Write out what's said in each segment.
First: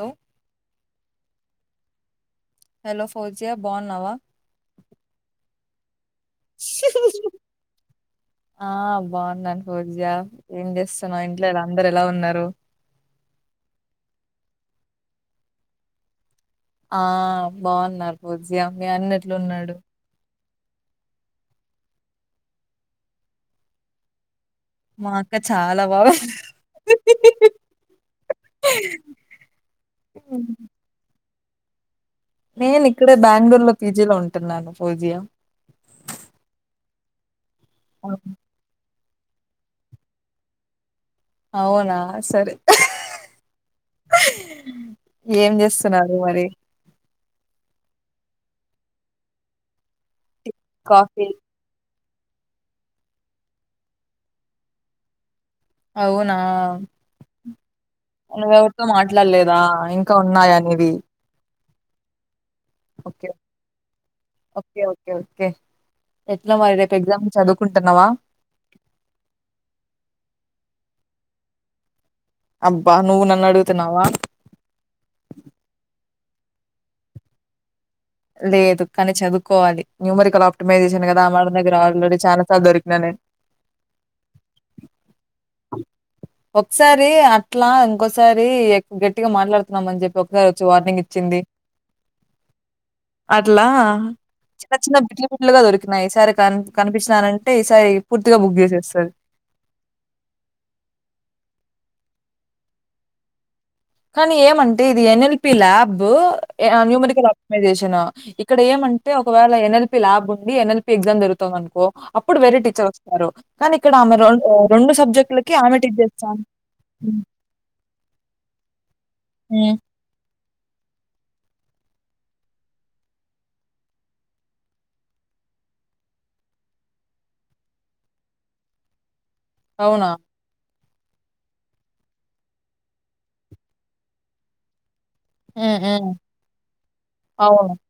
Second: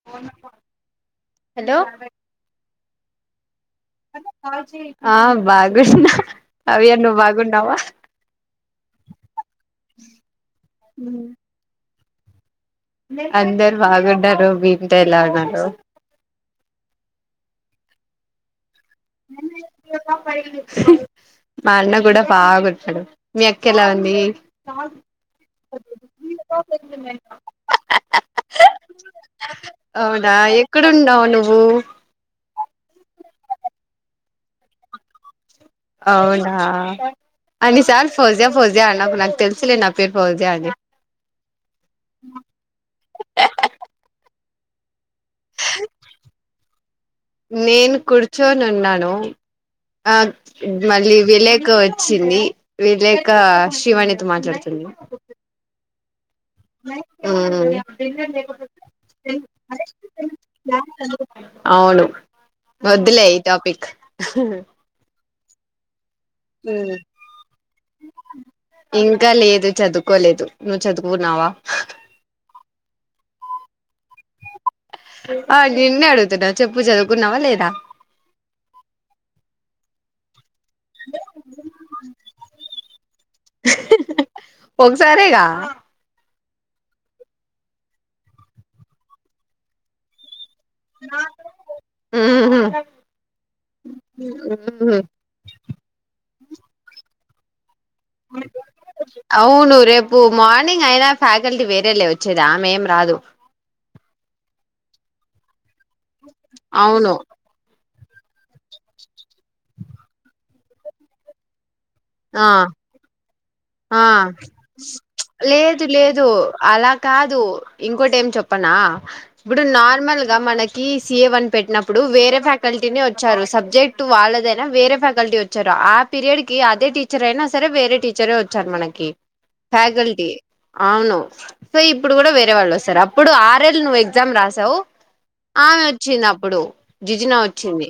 Hello phone number hello hello ఫ్లోజ్ ఆ బాగు క్రిష్ణా ఆ బాగున్నాను. పూజ ఏం చేస్తున్నావ్ ఇంట్లో వాళ్లందరు ఎ ఎలా ఉన్నారు. అందరు బాగున్నారు. భీమిత ఎలా [unintelligible] ఆ బాగున్నారు. పూజ్య మీ అన్న ఎట్లు ఉన్నాడు మా అన్న కూడా బాగాఉన్నాడు. మీ అక్క ఎలా ఉంది. మా అక్క చాలా బాగా అవునా ఎక్కడ ఉన్నావ్ నువ్వు ఓ నేను ఇక్కడే బెంగళూరు లో పీజీలో ఉంటున్నాను. ఫోజియ అవునా అన్నిసార్లు ఫోజియా ఫోజియా అం నాక్ నాకు తెలుసులే నా పేరు ఫోజియా అనీ అవునా సరే ఉహ్ ఏం చేస్తున్నారు మరి ర్చొని ఉన్నాను ఆహ్ మళ్ళీ కాఫీ విళ్లేకు వచ్ వచ్చింది. వీలేక, శివాణితో మాట్లాడుతుంది. అవున్ నా మ్మ్ నువ్వ ఎవరితో మాట్లాడలేదా ఇంకా ఉన్నాయ నీవి. అవును వద్దులే ఓకే ఈ టాపిక్. కే ఇంకా లేదు చదువుకోలేదు. నువ్వు చదువ్ గున్నావా అబ్బా నువ్వు నన్ను అడుగుతున్నావా. ఆ నిన్నే అడుగుతున్నా చెప్పు చదువుకున్నావా లేదా. లేదు కానీ చదువుకోవాలి. న్యూమరికల్ ఆప్టిమైజేషన్ కదా ఆ మేడం దగ్గర ఆల్రెడీ చాలాసార్ దొరికినా నేను. ఒకసారేగా ఒకసారి అట్లా ఇంకోసారి ఎక్ గట్టిగా మాట్లాడుతున్నామని చెప్పి ఓక్ సరీ వచ్చి వార్నింగ్ ఇచ్చింది. ఉహు అట్లా చిన్న ఉహు చిన్న బిడ్లు బిట్లుగా దొరికినాయి. ఈ సారి కనీ కనిపించినారంట్ టె ఈ సాయి అవును రేపు మార్నింగ్ అయినా ఫ్యాకల్టీ వేరే లే వచ్చేది. ఆమె ఏం రాదు కానీ ఏమంటే ఇది ఎన్. ఎల్. పి ల్యాబ్ బ్బో అవును న్యూమరికల్ ఆప్టిమైజేషన్ ఇక్కడ ఏమంటే ఒకవేళ ఎన్. ఎల్. పి ల్యాబ్ ఉండి. ఎన్. ఎల్. పి ఎగ్జామ్ జరుగుతుంది. అనుకో ఆ ఆ ఆమె రొం ఆహ్, సబ్జెక్ట్‌లకి ఆమె లేదు టీచ్ లేదు చేస్తాంది. అలా హ్మ్. కాదు. ఇంకోటి ఏం చెప్పనా. ఇప్పుడు హ్మ్. నార్మల్ గా మనక్ కి సి. ఏ. వన్ పెట్టినప్పుడు వేరే ఫ్యాకల్టీ వచ్చారు. సబ్జెక్ట్ వాళ్ళదైనా వేరే ఫ్యాకల్టీ వచ్చారు. ఆ పీరియడ్ కి అదే టీచర్ అయినా సరే వేరే టీచరే వచ్చారు. మనకి అవునా? ఫ్యాకల్టీ అవును సో ఇప్పుడు కూడా వేరే వాళ్ళు వస్తారు అప్పుడు ఆర్ఎల్ నువ్వు ఎగ్జామ్ రాసావు హ్మ్. ఆమె హ్మ్. వచ్చింది అప్పుడు జిజనా అవును. వచ్చింది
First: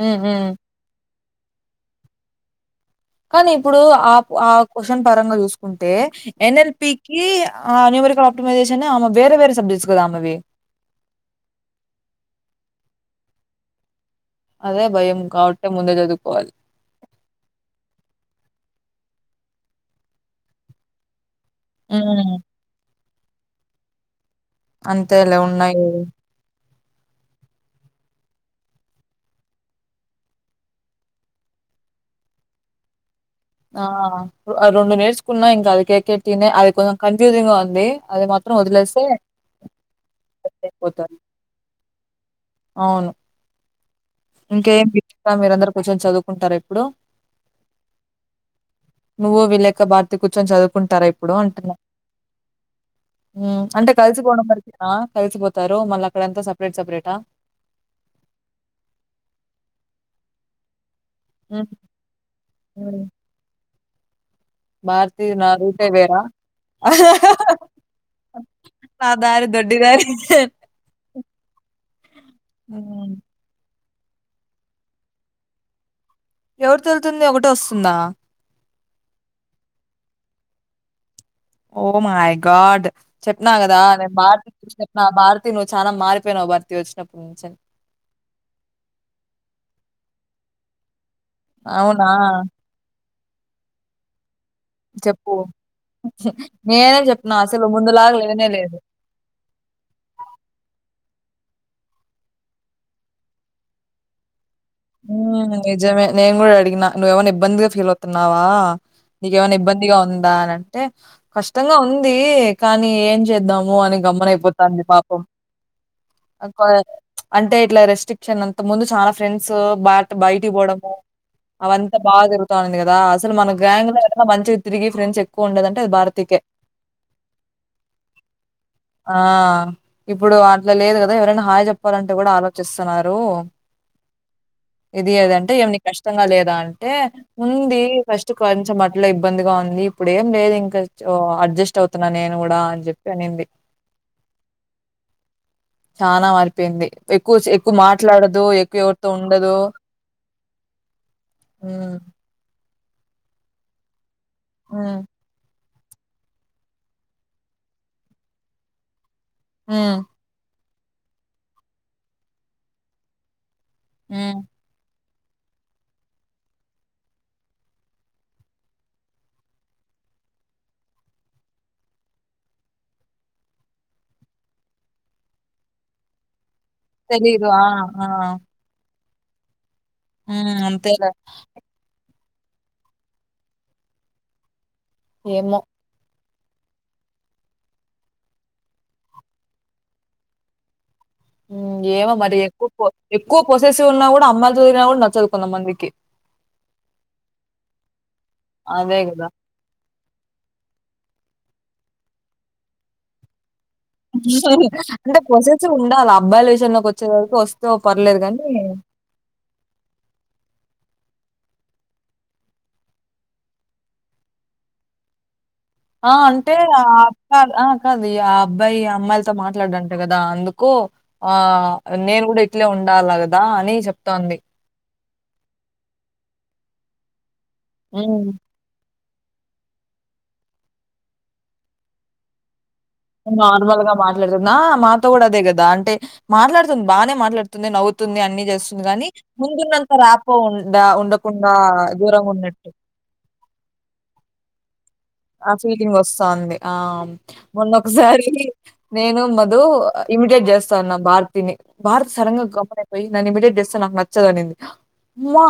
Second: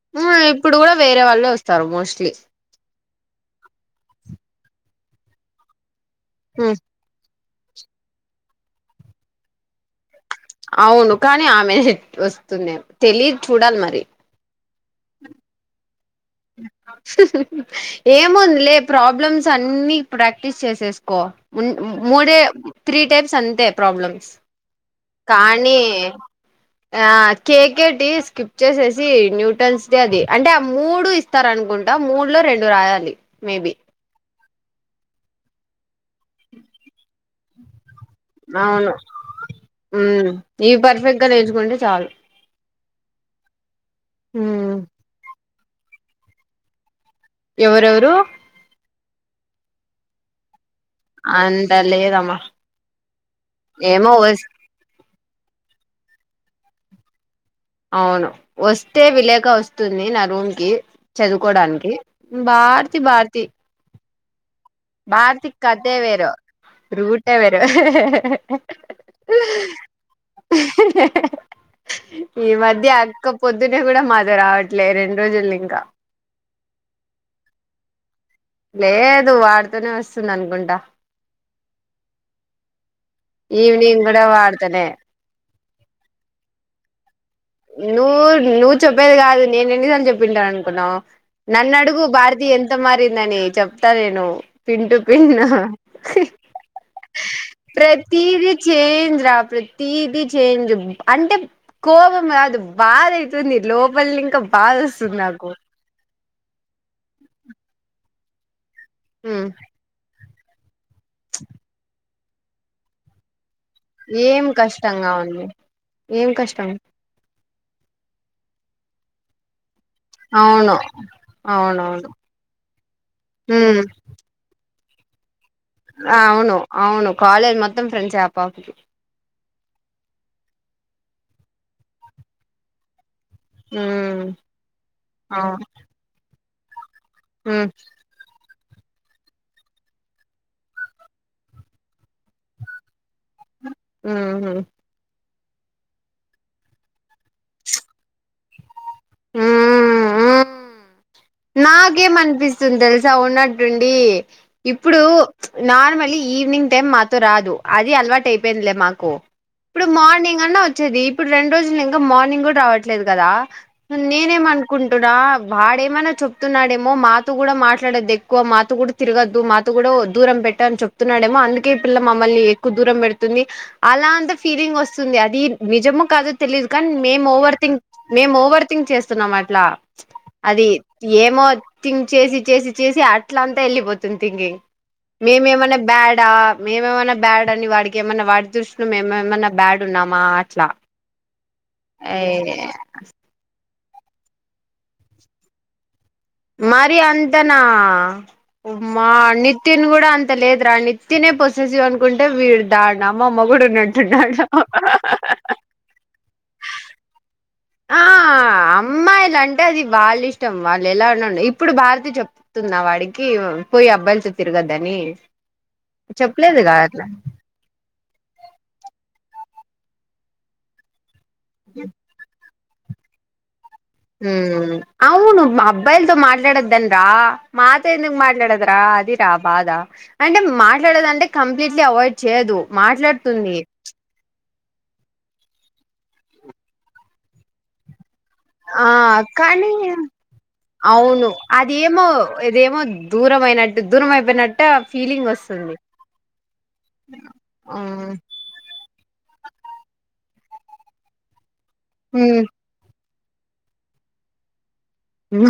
హ్మ్. ఉ హ్మ్. ఇప్పుడు కూడా వేరే వాళ్ళు [inaudible] వస్తారు మోస్ట్లీ కానీ ఇప్పుడు ఆప్ ఆ క్యూస్షన్ పరంగా చూసుకుంటే ఉమ్, ఎన్ఎల్పీకి ఆ న్యూమరికల్ ఆప్టమైజేషన్ ఆమె వేరే వేరే సబ్జెక్ట్స్ కదా ఆమెవి అవును కానీ ఆమె వస్తుంది తెలిదు చూడాలి మరి అదే భయం కాబట్టే ముందే చదు ఏముంది లే ప్రాబ్లమ్స్ అన్ని ప్రాక్టీస్ చేసేసుకో మున్ హ్మ్. మూడే త్రీ టేప్స్ అంతే ప్రాబ్లమ్స్ అంతేలే ఉన్నాయి కానీ [inaudible] డు ఆ కేకేటి స్కిప్ చేసేసి న్యూటన్స్ డే అది అంటే ఆ మూడు స్తారనుకుంటా మూడు లో రెండు రాయాలి మేబి ఆ అ రెండు నేర్చుకున్నా ఇంకా అదుకే కేటినే అది కొంచెం కన్ఫ్యూషన్ గా ఉం దే అవును ఉమ్ సెట్ ఇవి అయిపోతారు. పర్ఫెక్ట్ గా నేర్చుకుంటే చాలు అవును ఉమ్ ఇంకేమి ఆ మీరందరు కొంచెం చదువుకుంటారా ఇప్పుడు ఎవరెవరు నువ్వు విలేక భారతి కూర్చొం చదువు కుంటారా ఇప్పుడు అంత అంటునా లేదమ్మా ఉమ్ అంటే ఏమో వస్ కలిసిపోడం వరకేనా కలిసిపోత్ తారు మళ్ళ అక్కడంతా సపరేట్ సపరేటా అవును వస్తే విలేక వస్తుంది నా రూమ్ కి హ్మ్. చదువుకోవడానికి భారతి హ్మ్. భారతి భారతి నా భార్తీ రూటే కథె వేరా? వేరు రూటే వేరు నా దారి దొడ్డి దారి. ఈ మధ్య హ్మ్. అక్క పొద్దు నే కూడా మాతో రావట్లే రెండు రోజులు ఇంకా ఎవరితో వెలుతుంది ఒకటె వస్తుందా లేదు వాడుతోనే వస్తుంది అనుకుంటా ఓ మాయ్ గాడ్ చెప్పిన కదా ఈవినింగ్ నేను కూడా భారతి కి [inaudible] వాడుతనే చెప్పిన భార్ నువ్వు చాలా మారిపోయినవ్ భారతి వచ్చినపు నువ్వు నువ్వు చెప్పేది కాదు నేను ఎన్ని చెప్ప పిండ అనుకున్నవ్ నన్న అడుగు అవునా? భారతి ఎంత మారి అని చెప్తా నేను పింటూ పిన్ చెప్పు. నేనే చెప్పినా అసలు ముందులాగా లేనే ప్రతీది లేదు. చేంజ్ రా ప్రతీది చేంజ్ అంటే కోవ గాదు బాధ అవతుంది లోపలి ఇంకా బాధ ఉ వస్తుంది నాకు నిజమే నేను గూడా అడిగినా నువ్వేమైనా ఇబ్బందిగా ఫీల్ అవుతున్నావా నీకేమన్నా ఇబ్బందిగా ఉంది దా అని అంటే కష్టంగా ఉంది కానీ ఏం చేద్దాం ఉ అని గమ్మన ఏం అయిపోతాంది కష్టంగా పాపం ఉంది ఏం కష్టం అంటే ఇట్లా రిస్ట్రిక్ట్ అంత ముందు చాలా ఫ్రెండ్స్ సో బ బయటి అవును పోవడము అవంతా అవునవును బాగా జరుగుతా ఉంది కదా అసలు మన ఉమ్ గ్రాంగ్ లో మంచి తిరిగి ఫ్రెండ్స్ ఎక్కువ ఉండేదంటే అది భారతికే. అవును అవును కాలేజ్ మొత్తం ఫ్రెండ్స్ ఆ పాపకి ఆ! ఇప్పుడు అట్లా లేదు గదా ఎవరైనా హాయ్ చెప్పాలంటే కూడా ఆలోచిస్తున్నారు ఉ ఇది అదంటే ఏమని కష్టంగా లేదా అ ఏ ఉమ్ ఉంది ఫస్ట్ కొంచెం అట్ల ఇబ్బందిగా ఉంది ఇప్పుడు ఏం లేదు ఇంకా అడ్జస్ట్ అవుతున్నా నేను గూడా అని చెప్పి ఊహు చానా మారిపోయింది ఎక్కువ ఎక్కువ మాట్లాడదు ఎక్కువ ఉండదు హ్మ్. నాకేం అనిపి తుందెల్సా ఉన్నట్టుండి హ్మ్. ఇప్పుడు నార్మలీ ఈవినింగ్ టైమ్ మాతో రాదు అది అలవాటు అయిపోయిందిలే మాకు ఇప్పుడు హ్మ్. మార్నింగ్ అన్నా వ వచ్చేది ఇప్పుడు రెండు రోజులు నింకా మార్నింగ్ కూడా రావట్లేదు కదా హ్మ్. నేనేం అనుకుం ఇటు డా వాడేమన్నా. చెప్తున్నాడేమో మాతో కూడా మాట్లాదేద్దు ఎక్కువ, మాత కూడా తిరగొద్దు, మాత కూడా దూరం పెట్టు అని చెప్తున్నాడేమో, అందుకే పిల్ల మమ్మల్ని ఎక్కువ దూరం పెడుతుంది, అలా అంత ఫీలింగ్ వొస్తుంది, అది నిజమో. కాదొ. తెలీదు కానీ, మేం తెలీదు. ఓవర్ ఆ! థింక్, మేం ఓవర్ థింక్ చేస్. స్తున్నాం అట్లా. ఉమ్ అది అంతే. ఏమో తిన్. చేసి చేసి చేసి అట్ల అంతా, ఎళ్ళిపోతుంది తింకింగ్. ఏమో! మేమేమన్నా బ్యాడ్. అట్లా మేమేమన్నా బ్యాడ్ అని వాడికి ఏమైన్నా వాడి దృష్టిలో మేము ఏమన్నా బ్యాడ్ ఉన్నామా అట్లా. ఏమో ఏ మరి ఎక్కువ ఎక్కువ పోస్. ఇనటేసి ఉన్నా కూడా అమ్మాయి లు తిరిగిన కూడా నచ్చదు కొంతమందికి. మరీ అంత నా, అదే మా గదా! నితిన్ కూడా అంత లేదురా నితిన్ పొస్. [unintelligible] అంటే పోసేసి ఉండాల, అబ్బాయిల విషయంలోకి, వచ్చేసరికి వొస్. ఆ అమ్మాయిలు అంటే, అది వాళ్ళ ఇష్టం, వాళ్. లేల ఉన్నాండ ఇప్పుడు భారతి చెప్తున్నా వాడికి పోయి అబ్బాయిలతో తిరగద్దని. ఆ అంటే చెప్పలేదుగా అ అట్లా అప్ప ఆన్. అది ఆ అబ్బాయి అమ్మాయిలతో మాట్లాడ అంట కదా అందుకు. ఆ నేను కూడా ఇప్. ఇట్లా ఉండాల, కదా అని. చెప్తోంది. ఉమ్. అవును మా అబ్బాయిలతో మాట్లాడదంట. మాతో ఎందుకు హ్మ్. మాట్లాడదురా అది. అంటే అ బాధా, అంటే మాట్లాడద అంటే కంప్లీట్లీ చెయ్ అవాడ్ చేయ్యదు. నార్మల్ గా మాట్లాదమం. నా మాతో కూడా అదే కదా, అంటే మాట్లాడుతుంది, బానే మాట్లాడుతుంది, నవ్వు. ఆ కానీ, ర్యాపో ఉండ అవును, ఉండకుండా అదేమో దూరంగున్నట్టు. ఇదేమో దూరం అయినట్టు, దూరం అయిపోయినట్టు. ఆ ఫీలింగ్ వస్తాంది, ఆ మొన్న ఆ ఒకసారి. నేను మధు, ఇమిటేట్ చేస్తా, ఉన్నమ్ భారతి ని. భారత్, సడన్‌గా, ఉమ్ గమ్మున్నయ్ పోయి. న ఇమిటేట్ చేస్తే, నాకు నచ్చదు, అనింది. ఉమా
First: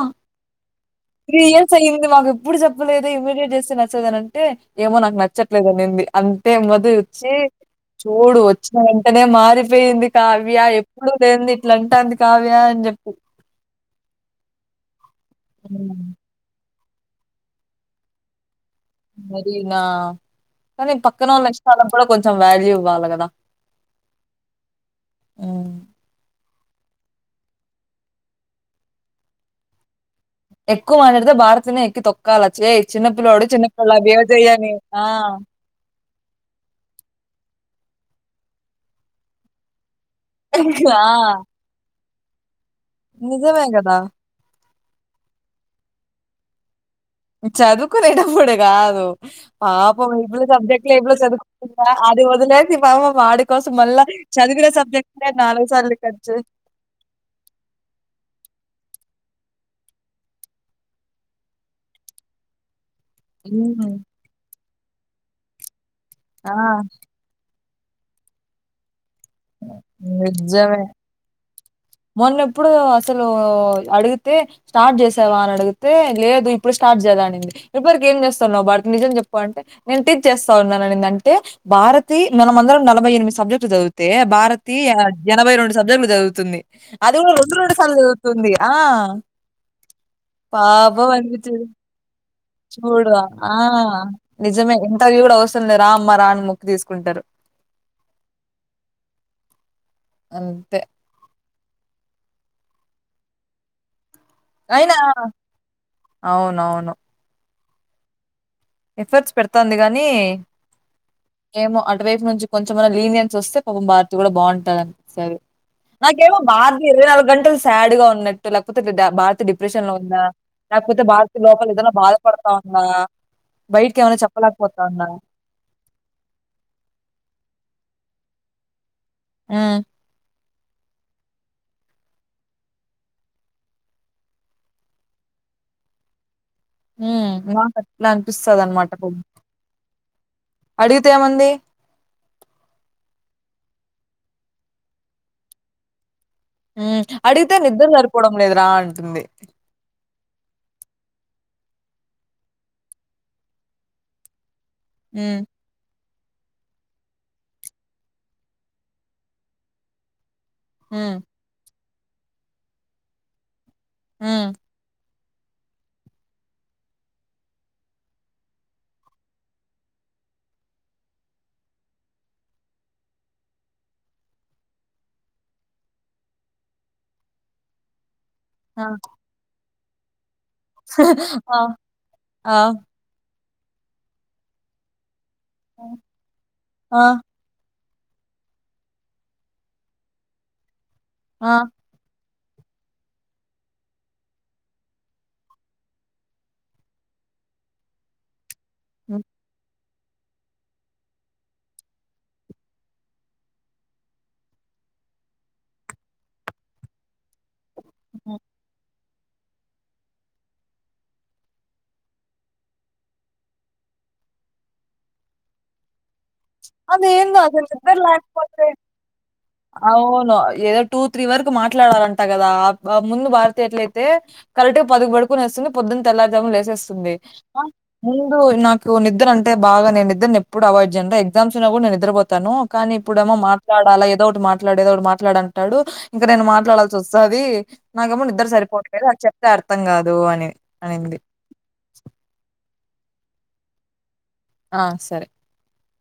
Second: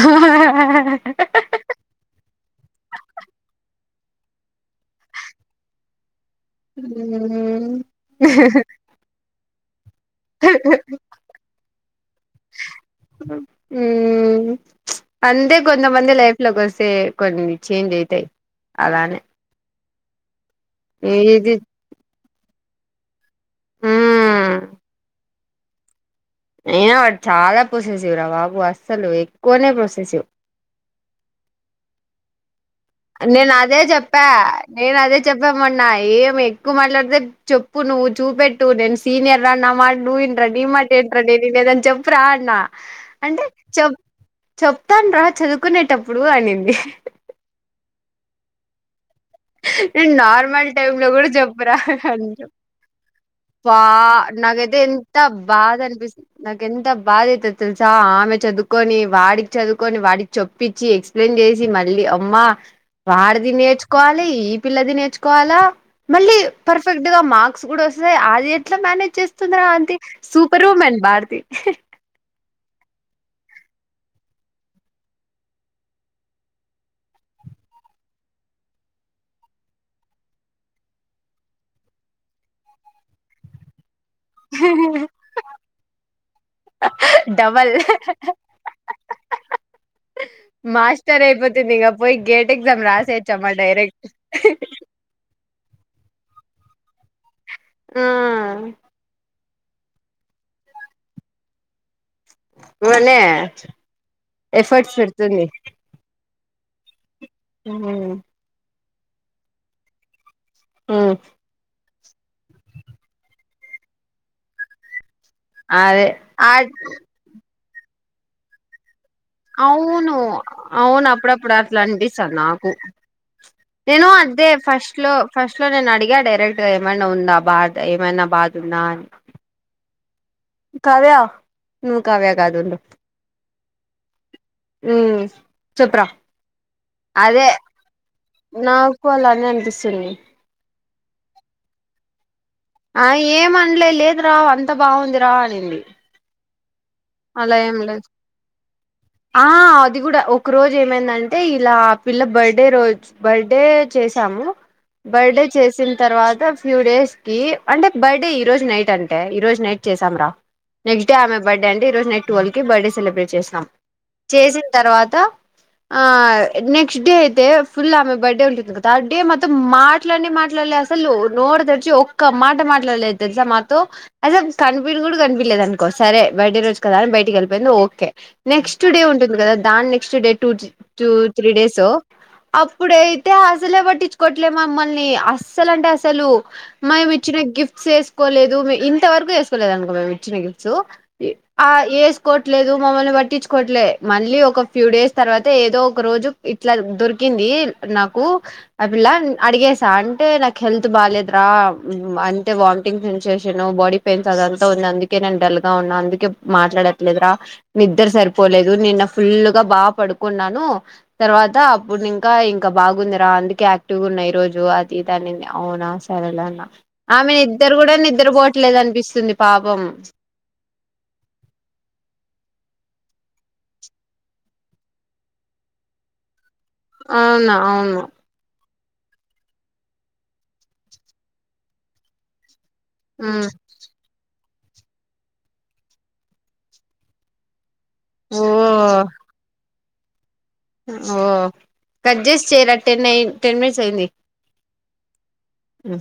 త్రీ ఇయర్స్ అయంది మాకు ఎప్పుడు చెప్పలేదు ఇమీడిట్ చేస్తే. చెదరని. అంటే ఏమో నాకు నచ్చట్లేదు అనింది అంతే మధు వచ్చి ఉమ్ చూడు వచ్చిన వెంటనే మారి పెంది కావ్య ఎప్పుడు లేంది లంటంది ఉమ్ అందే కొంత మంది లైఫ్ లో కోస్ తే కొన్ని చేంజ్ అయితై అలానే మరి నా కనీ పక్కనోళ్ల ఇది ఇష్టాలకు కూడా కొంచెం వాల్యూ ఇవ్వాల కదా ఉమ్ ఉమ్ అయినా వాడు చాలా పోసేసివురా బాబు అస్సలు ఎక్కువనే పోసేసివ్ ఎక్కు మాట్లాడితే భారతి నే ఎక్కి తొక్కాలచ్చే నేను అదే చెప్పా నేను ఆ! అదే చెప్పామన్న ఏం ఎక్కువ మాట్లాడితే చె ప్పు నువ్వు చూపెట్టు నేను సీనియర్ నా మాట నువ్వు ఇన్రా నీ మాట ఆ! ఏంట్రా నేను ఇనేది అని చే ప్రాణ నిజమే కదా చెప్తాను రా చదువుకునేటప్పుడు అనింది చదువుకోని ఇడ ప్పుడ కాదు నేను నార్మల్ టైమ్ లో కూడా చెప్పరా చదువుకుంటుందా? అది అంట వదిలేసి పాపం వాడి కోసం బా మళ్ళా చదివిన నాకైతే ఎంత సబ్జెక్ట్‌లే బాధ సార్లు అనిపిస్తు కట్ చేసి నాకెంత బాధ అయితది తెలుసా ఆమె చదువుకొని వాడికి చదువుకొని వాడికి చొప్పించి ఎక్స్ప్లెయిన్ చేసి మళ్ళీ అమ్మా వాడిది నేర్చు హ్మ్. ఈ పిల్లది నేర్చుకోవాలా మళ్ళీ ఆ! పర్ఫెక్ట్ గా మార్క్ ర్క్స్ కూడా వస్తయి అది ఎట్లా మేనేజ్ చేస్ తుందిర అంతి సూపర్ నిజమే. వుమెన్ భారతి స మొన్నెప్పుడు అసలు అడిగితే స్టార్ట్ చేసావా అని అడిగితే లేదు ఇప్పుడు స్టార్ట్ చేలా అనింది ఇప్పడి వరకు ఏం చేస్తాన్నావు భారతి నిజం చెప్పు అంటే నేను టీచ్ చేస్తా ఉన్నా అనింది అంటే భారతి మనమందలం నలభై ఎనిమిది సబ్జెక్ట్ చదువు తే భారతి ఎనభై రెండు సబ్జెక్టులు చదువుతుంది అది కూడా రొండు రొండు డబల్ సార్లు చదువుతుంది ఆ పాపం అనిపిచేది ఇగే చూడు ఆ నిజమే ఇంటర్వ్యూ కూడా వాస్ అసలు రామ్మ రాని మొక్కు తీసుకుంటారు ఆ అంతే ఉనే అయినా ఎఫర్ట్స్ పెడుతుంది అవునవును ఉ ఎఫర్ట్స్ పెడతంది గాని ఏమో అ అ వైపు నుంచి కొంచెంమన లీనియన్స్ వస్తే పాపం భారతి కూడా బాగుంటది అని సరే అదే నా కేమో ఆ భారతీ ఇరవైనాలుగు గంటలు శాడ్ గా ఉన్నట్టు లేకపోతే భారతి డిప్రెషన్ లో అవును ఉందా లేకపోతే అవును భారతి అప్పుడప్పుడు లోపల అట్లా ఏదైనా అనిపిస్తాంది బాధపడతా నాకు ఉందా నేను బయటికేమైనా అదే చెప్పలేకపోతా ఫస్ట్ ఉందా? లో ఫస్ట్ లో నేను అడిగా డైరెక్ట గ ఏమైనా ఉందా బాత ఏమైనా బాదున్నాన్ ఆ కావ్య నువ్వు కావ్య కాదుండు ఉ చేప్ర హుమ్ నాకు అట్లే అనిపిస్తుంది అన్నమాట నాకు అలానే అనిపిస్తుంది అడిగితే ఏమంది ఆ ఏమనలే లేదు రా అంత బాగుంది రా అనింది హుమ్ అడిగితే అలా ఏం నిద్ర లేదు సరిపోవడం లేదు రా అంటుంది ఆ అది కూడా ఒక రోజు ఏమైందంటే ఇలా ఆ పిల్ల బర్త్డే రోజు బర్త్డే చేసాము హ్మ్. బర్డే చేసింది తర్వాత ఫ్యూ డేస్ కి అంటే బర్డే ఈ రోజు నైట్ అంటే ఈ రోజు నైట్ చేసాం రా నెక్స్ట్ డే హ్మ్. ఆమె బర్డ అండి ఈ రోజు నై టువాల్వే కి బర్త్డే సెలెబ్రేట్ చేశాం హ్మ్. చేసిన తర్వాత ఆ నెక్స్ట్ డే అయితే ఫుల్ ఆమె బర్త్డే ఉంటుంది. కదా ఆ బర్త్డే మాతోం మాట్లానే మాట్లాడలే అసలు నోట తేడిచి ఒక్క మాట మాట్లాడలేదు. తెలుసా మాతో అసలు కనిపియని కూడా కనిపియలేదు అనుకో సరే బర్త్డే రోజు కదాని బయటికి వెళ్ళపోయింది ఓకే ఆ! నెక్స్ట్ డే ఉంటుంది కదా దా next date two two three ఆ! డేస్ ఆ! అప్పుడే హసలే బటిచ్కోట్ల మమ్మల్ని అస్సలు అంటే అసలు ఆ! మేమి ఇచ్చిన గిఫ్ట్ చేసుకోలేదు మే ఇంతవరకు చేసుకోలేదు అనుకో మేము ఇచ్చిన గిఫ్ట్స్ ఆ ఏస్ కోట్లేదు మమ్మల్ని పట్టించుకోవట్లే మళ్ళీ ఒక ఫ్యూ డేస్ తర్వాత ఏదో ఒక రోజు ఇట్లా దొరికింది నాకు అ పిల్లా హ్మ్. న్ అడిగే స్ సా అంటే నాకు హెల్త్ బాలేదురా అంటే వామిటింగ్ సెన్సయేషను బాడీ పెయిన్స్ అదంతా ఉంది అందుకే నేను డల్గా ఉన్నా అందుకే మాట్లాడట్లేదురా నిద్దర్ హ్మ్. సరిపోలేదు నిేన్న ఫుల్ గా బా పడుకున్నాను తర్వాత, అప్పుడు ఇంకా ఇంకా బాగుందిరా అందుకే యాక్టివ్గా ఉన్నా ఈ రోజు అది ఇది అనింది అవునా సరేలే అన్నా ఆమె అదేందో అసలు నిద్దర్ కూడ నిద్ర లేకపోతే పోవట్లేదు అనిపిస్తుంది పాపం అవును ఏదో టూ త్రీ వర్ కు మాట్లాడాలంట కదా ఆ ముందు భారతీ ఎట్లయితే కరెక్ట్ గా పది కి పడుకొనేస్తుంది పొద్దున తెల్లార్జామున్ లే చేస్తుంది అవునా అవును ముందు నాక్ కు నిద్ర అంటే బాగా నే నెన్ నిద్ర నీ ఎప్పుడు అవాయిడ్ చేయన్ ఎగ్జామ్స్ ఉన్నా కూడా నేను నిద్రపోతాను కానీ ఇప్పుడేమో మాట్లాడాలా ఏ ఒటి మాట్లాడేది ఒకడు మాట్లాడు అంటాడు ఇంక నేను మాట్లాడాల్సి వస్తది నా కేమో ఓ నిద్దర్ సరిపోట్లేదు అది చెప్తే ర్ అర్థం కాదు అని అనింది. ఓ కట్ జేసీ చేరా టెన్ అయిన్ టెన్ మినిట్స్ అయింది ఆ సరే అ